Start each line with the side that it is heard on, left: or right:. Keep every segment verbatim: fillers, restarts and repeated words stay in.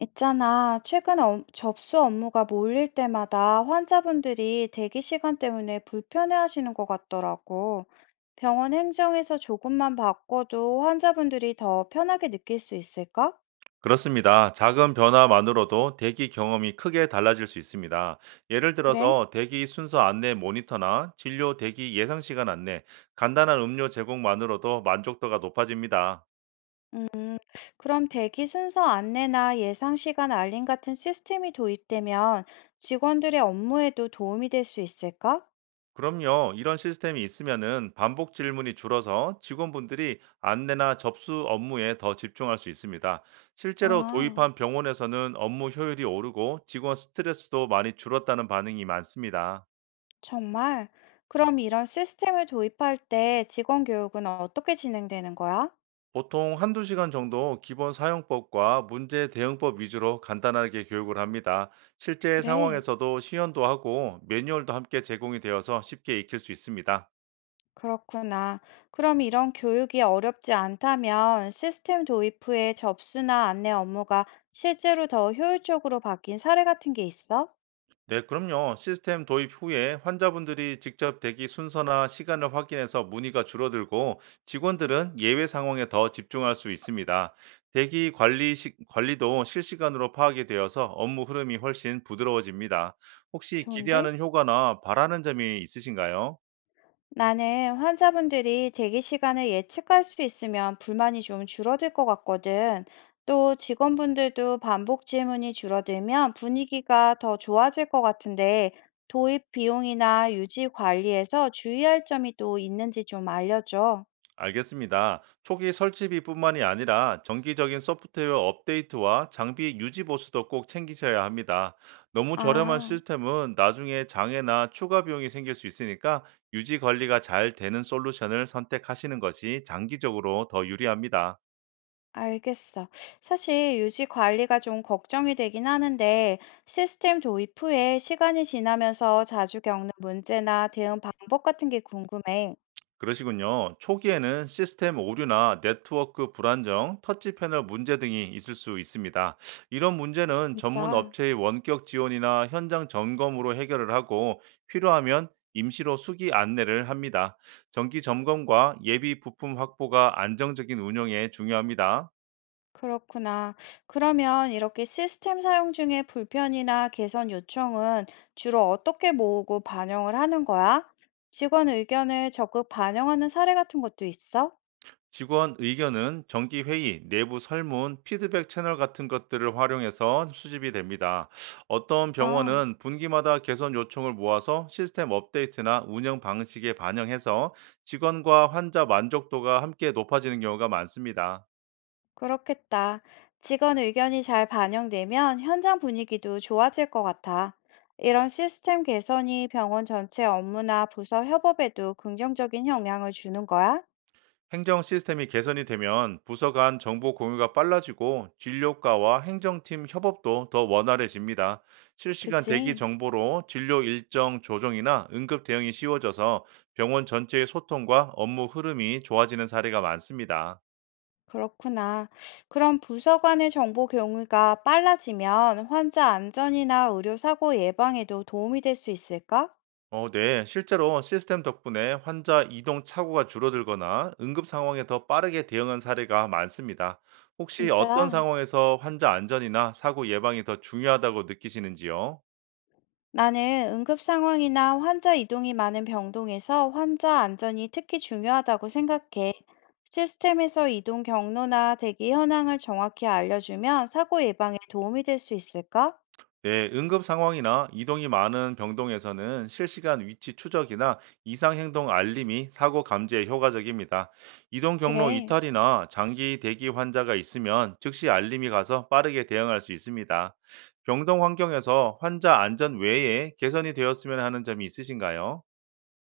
left: 있잖아, 최근 업- 접수 업무가 몰릴 때마다 환자분들이 대기 시간 때문에 불편해하시는 것 같더라고. 병원 행정에서 조금만 바꿔도 환자분들이 더 편하게 느낄 수 있을까?
right: 그렇습니다. 작은 변화만으로도 대기 경험이 크게 달라질 수 있습니다. 예를
left: 그래?
right: 들어서 대기 순서 안내 모니터나 진료 대기 예상 시간 안내, 간단한 음료 제공만으로도 만족도가 높아집니다.
left: 음, 그럼 대기 순서 안내나 예상 시간 알림 같은 시스템이 도입되면 직원들의 업무에도 도움이 될 수 있을까?
right: 그럼요. 이런 시스템이 있으면은 반복 질문이 줄어서 직원분들이 안내나 접수 업무에 더 집중할 수 있습니다. 실제로
left: 아,
right: 도입한 병원에서는 업무 효율이 오르고 직원 스트레스도 많이 줄었다는 반응이 많습니다.
left: 정말? 그럼 이런 시스템을 도입할 때 직원 교육은 어떻게 진행되는 거야?
right: 보통 한두 시간 정도 기본 사용법과 문제 대응법 위주로 간단하게 교육을 합니다. 실제
left: 그래.
right: 상황에서도 시연도 하고 매뉴얼도 함께 제공이 되어서 쉽게 익힐 수 있습니다.
left: 그렇구나. 그럼 이런 교육이 어렵지 않다면 시스템 도입 후에 접수나 안내 업무가 실제로 더 효율적으로 바뀐 사례 같은 게 있어?
right: 네, 그럼요. 시스템 도입 후에 환자분들이 직접 대기 순서나 시간을 확인해서 문의가 줄어들고 직원들은 예외 상황에 더 집중할 수 있습니다. 대기 관리 시- 관리도 실시간으로 파악이 되어서 업무 흐름이 훨씬 부드러워집니다. 혹시
left: 좋은데?
right: 기대하는 효과나 바라는 점이 있으신가요?
left: 나는 환자분들이 대기 시간을 예측할 수 있으면 불만이 좀 줄어들 것 같거든. 또 직원분들도 반복 질문이 줄어들면 분위기가 더 좋아질 것 같은데 도입 비용이나 유지 관리에서 주의할 점이 또 있는지 좀 알려줘.
right: 알겠습니다. 초기 설치비뿐만이 아니라 정기적인 소프트웨어 업데이트와 장비 유지 보수도 꼭 챙기셔야 합니다. 너무 저렴한
left: 아.
right: 시스템은 나중에 장애나 추가 비용이 생길 수 있으니까 유지 관리가 잘 되는 솔루션을 선택하시는 것이 장기적으로 더 유리합니다.
left: 알겠어. 사실 유지 관리가 좀 걱정이 되긴 하는데 시스템 도입 후에 시간이 지나면서 자주 겪는 문제나 대응 방법 같은 게 궁금해.
right: 그러시군요. 초기에는 시스템 오류나 네트워크 불안정, 터치 패널 문제 등이 있을 수 있습니다. 이런 문제는 전문
left: 진짜
right: 업체의 원격 지원이나 현장 점검으로 해결을 하고 필요하면 임시로 수기 안내를 합니다. 정기 점검과 예비 부품 확보가 안정적인 운영에 중요합니다.
left: 그렇구나. 그러면 이렇게 시스템 사용 중에 불편이나 개선 요청은 주로 어떻게 모으고 반영을 하는 거야? 직원 의견을 적극 반영하는 사례 같은 것도 있어?
right: 직원 의견은 정기 회의, 내부 설문, 피드백 채널 같은 것들을 활용해서 수집이 됩니다. 어떤
left: 아.
right: 병원은 분기마다 개선 요청을 모아서 시스템 업데이트나 운영 방식에 반영해서 직원과 환자 만족도가 함께 높아지는 경우가 많습니다.
left: 그렇겠다. 직원 의견이 잘 반영되면 현장 분위기도 좋아질 것 같아. 이런 시스템 개선이 병원 전체 업무나 부서 협업에도 긍정적인 영향을 주는 거야?
right: 행정 시스템이 개선이 되면 부서 간 정보 공유가 빨라지고 진료과와 행정팀 협업도 더 원활해집니다. 실시간 대기
left: 그치?
right: 정보로 진료 일정 조정이나 응급 대응이 쉬워져서 병원 전체의 소통과 업무 흐름이 좋아지는 사례가 많습니다.
left: 그렇구나. 그럼 부서 간의 정보 경유가 빨라지면 환자 안전이나 의료 사고 예방에도 도움이 될 수 있을까?
right: 어, 네. 실제로 시스템 덕분에 환자 이동 착오가 줄어들거나 응급 상황에 더 빠르게 대응한 사례가 많습니다. 혹시 어떤
left: 진짜?
right: 상황에서 환자 안전이나 사고 예방이 더 중요하다고 느끼시는지요?
left: 나는 응급 상황이나 환자 이동이 많은 병동에서 환자 안전이 특히 중요하다고 생각해. 시스템에서 이동 경로나 대기 현황을 정확히 알려주면 사고 예방에 도움이 될 수 있을까?
right: 네, 응급 상황이나 이동이 많은 병동에서는 실시간 위치 추적이나 이상 행동 알림이 사고 감지에 효과적입니다. 이동 경로
left: 그래.
right: 이탈이나 장기 대기 환자가 있으면 즉시 알림이 가서 빠르게 대응할 수 있습니다. 병동 환경에서 환자 안전 외에 개선이 되었으면 하는 점이 있으신가요?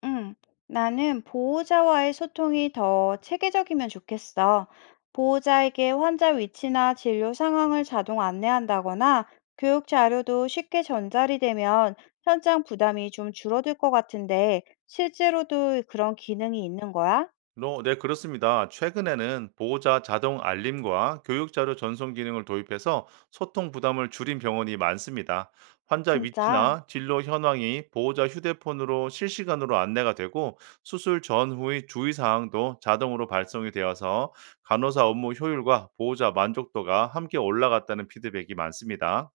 left: 응, 나는 보호자와의 소통이 더 체계적이면 좋겠어. 보호자에게 환자 위치나 진료 상황을 자동 안내한다거나 교육 자료도 쉽게 전달이 되면 현장 부담이 좀 줄어들 것 같은데 실제로도 그런 기능이 있는 거야?
right: 로- 네, 그렇습니다. 최근에는 보호자 자동 알림과 교육자료 전송 기능을 도입해서 소통 부담을 줄인 병원이 많습니다. 환자
left: 진짜?
right: 위치나 진료 현황이 보호자 휴대폰으로 실시간으로 안내가 되고 수술 전후의 주의사항도 자동으로 발송이 되어서 간호사 업무 효율과 보호자 만족도가 함께 올라갔다는 피드백이 많습니다.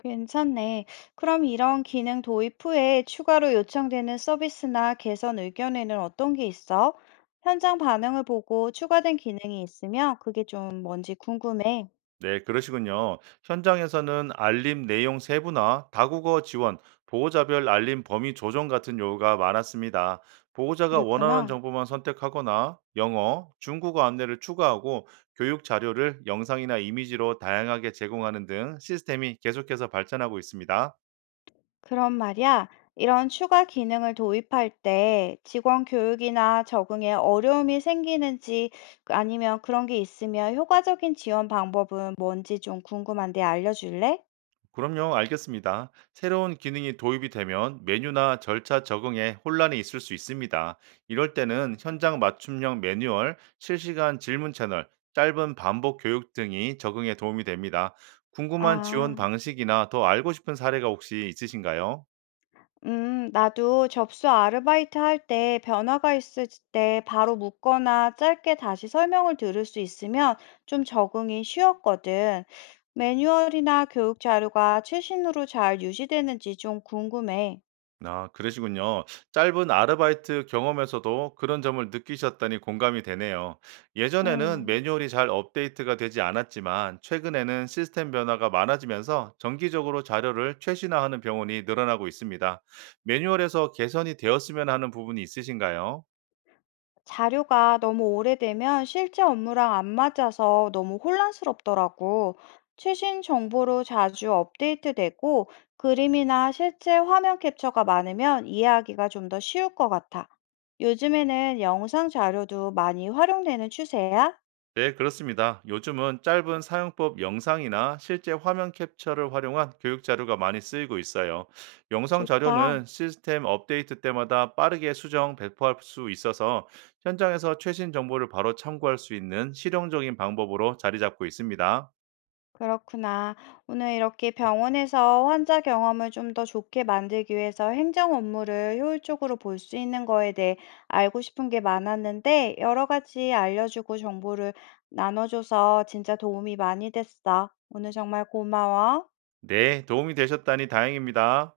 left: 괜찮네. 그럼 이런 기능 도입 후에 추가로 요청되는 서비스나 개선 의견에는 어떤 게 있어? 현장 반응을 보고 추가된 기능이 있으면 그게 좀 뭔지 궁금해.
right: 네, 그러시군요. 현장에서는 알림 내용 세부나 다국어 지원, 보호자별 알림 범위 조정 같은 요구가 많았습니다. 보호자가
left: 그랬구나.
right: 원하는 정보만 선택하거나 영어, 중국어 안내를 추가하고 교육 자료를 영상이나 이미지로 다양하게 제공하는 등 시스템이 계속해서 발전하고 있습니다.
left: 그럼 말이야, 이런 추가 기능을 도입할 때 직원 교육이나 적응에 어려움이 생기는지 아니면 그런 게 있으면 효과적인 지원 방법은 뭔지 좀 궁금한데 알려줄래?
right: 그럼요, 알겠습니다. 새로운 기능이 도입이 되면 메뉴나 절차 적응에 혼란이 있을 수 있습니다. 이럴 때는 현장 맞춤형 매뉴얼, 실시간 질문 채널, 짧은 반복 교육 등이 적응에 도움이 됩니다. 궁금한 지원
left: 아.
right: 방식이나 더 알고 싶은 사례가 혹시 있으신가요?
left: 음, 나도 접수 아르바이트 할 때 변화가 있을 때 바로 묻거나 짧게 다시 설명을 들을 수 있으면 좀 적응이 쉬웠거든. 매뉴얼이나 교육 자료가 최신으로 잘 유지되는지 좀 궁금해.
right: 아, 그러시군요. 짧은 아르바이트 경험에서도 그런 점을 느끼셨다니 공감이 되네요. 예전에는
left: 음.
right: 매뉴얼이 잘 업데이트가 되지 않았지만, 최근에는 시스템 변화가 많아지면서 정기적으로 자료를 최신화하는 병원이 늘어나고 있습니다. 매뉴얼에서 개선이 되었으면 하는 부분이 있으신가요?
left: 자료가 너무 오래되면 실제 업무랑 안 맞아서 너무 혼란스럽더라고. 최신 정보로 자주 업데이트되고 그림이나 실제 화면 캡처가 많으면 이해하기가 좀 더 쉬울 것 같아. 요즘에는 영상 자료도 많이 활용되는 추세야?
right: 네, 그렇습니다. 요즘은 짧은 사용법 영상이나 실제 화면 캡처를 활용한 교육 자료가 많이 쓰이고 있어요. 영상
left: 좋다.
right: 자료는 시스템 업데이트 때마다 빠르게 수정, 배포할 수 있어서 현장에서 최신 정보를 바로 참고할 수 있는 실용적인 방법으로 자리 잡고 있습니다.
left: 그렇구나. 오늘 이렇게 병원에서 환자 경험을 좀 더 좋게 만들기 위해서 행정 업무를 효율적으로 볼 수 있는 거에 대해 알고 싶은 게 많았는데, 여러 가지 알려주고 정보를 나눠줘서 진짜 도움이 많이 됐어. 오늘 정말 고마워.
right: 네, 도움이 되셨다니 다행입니다.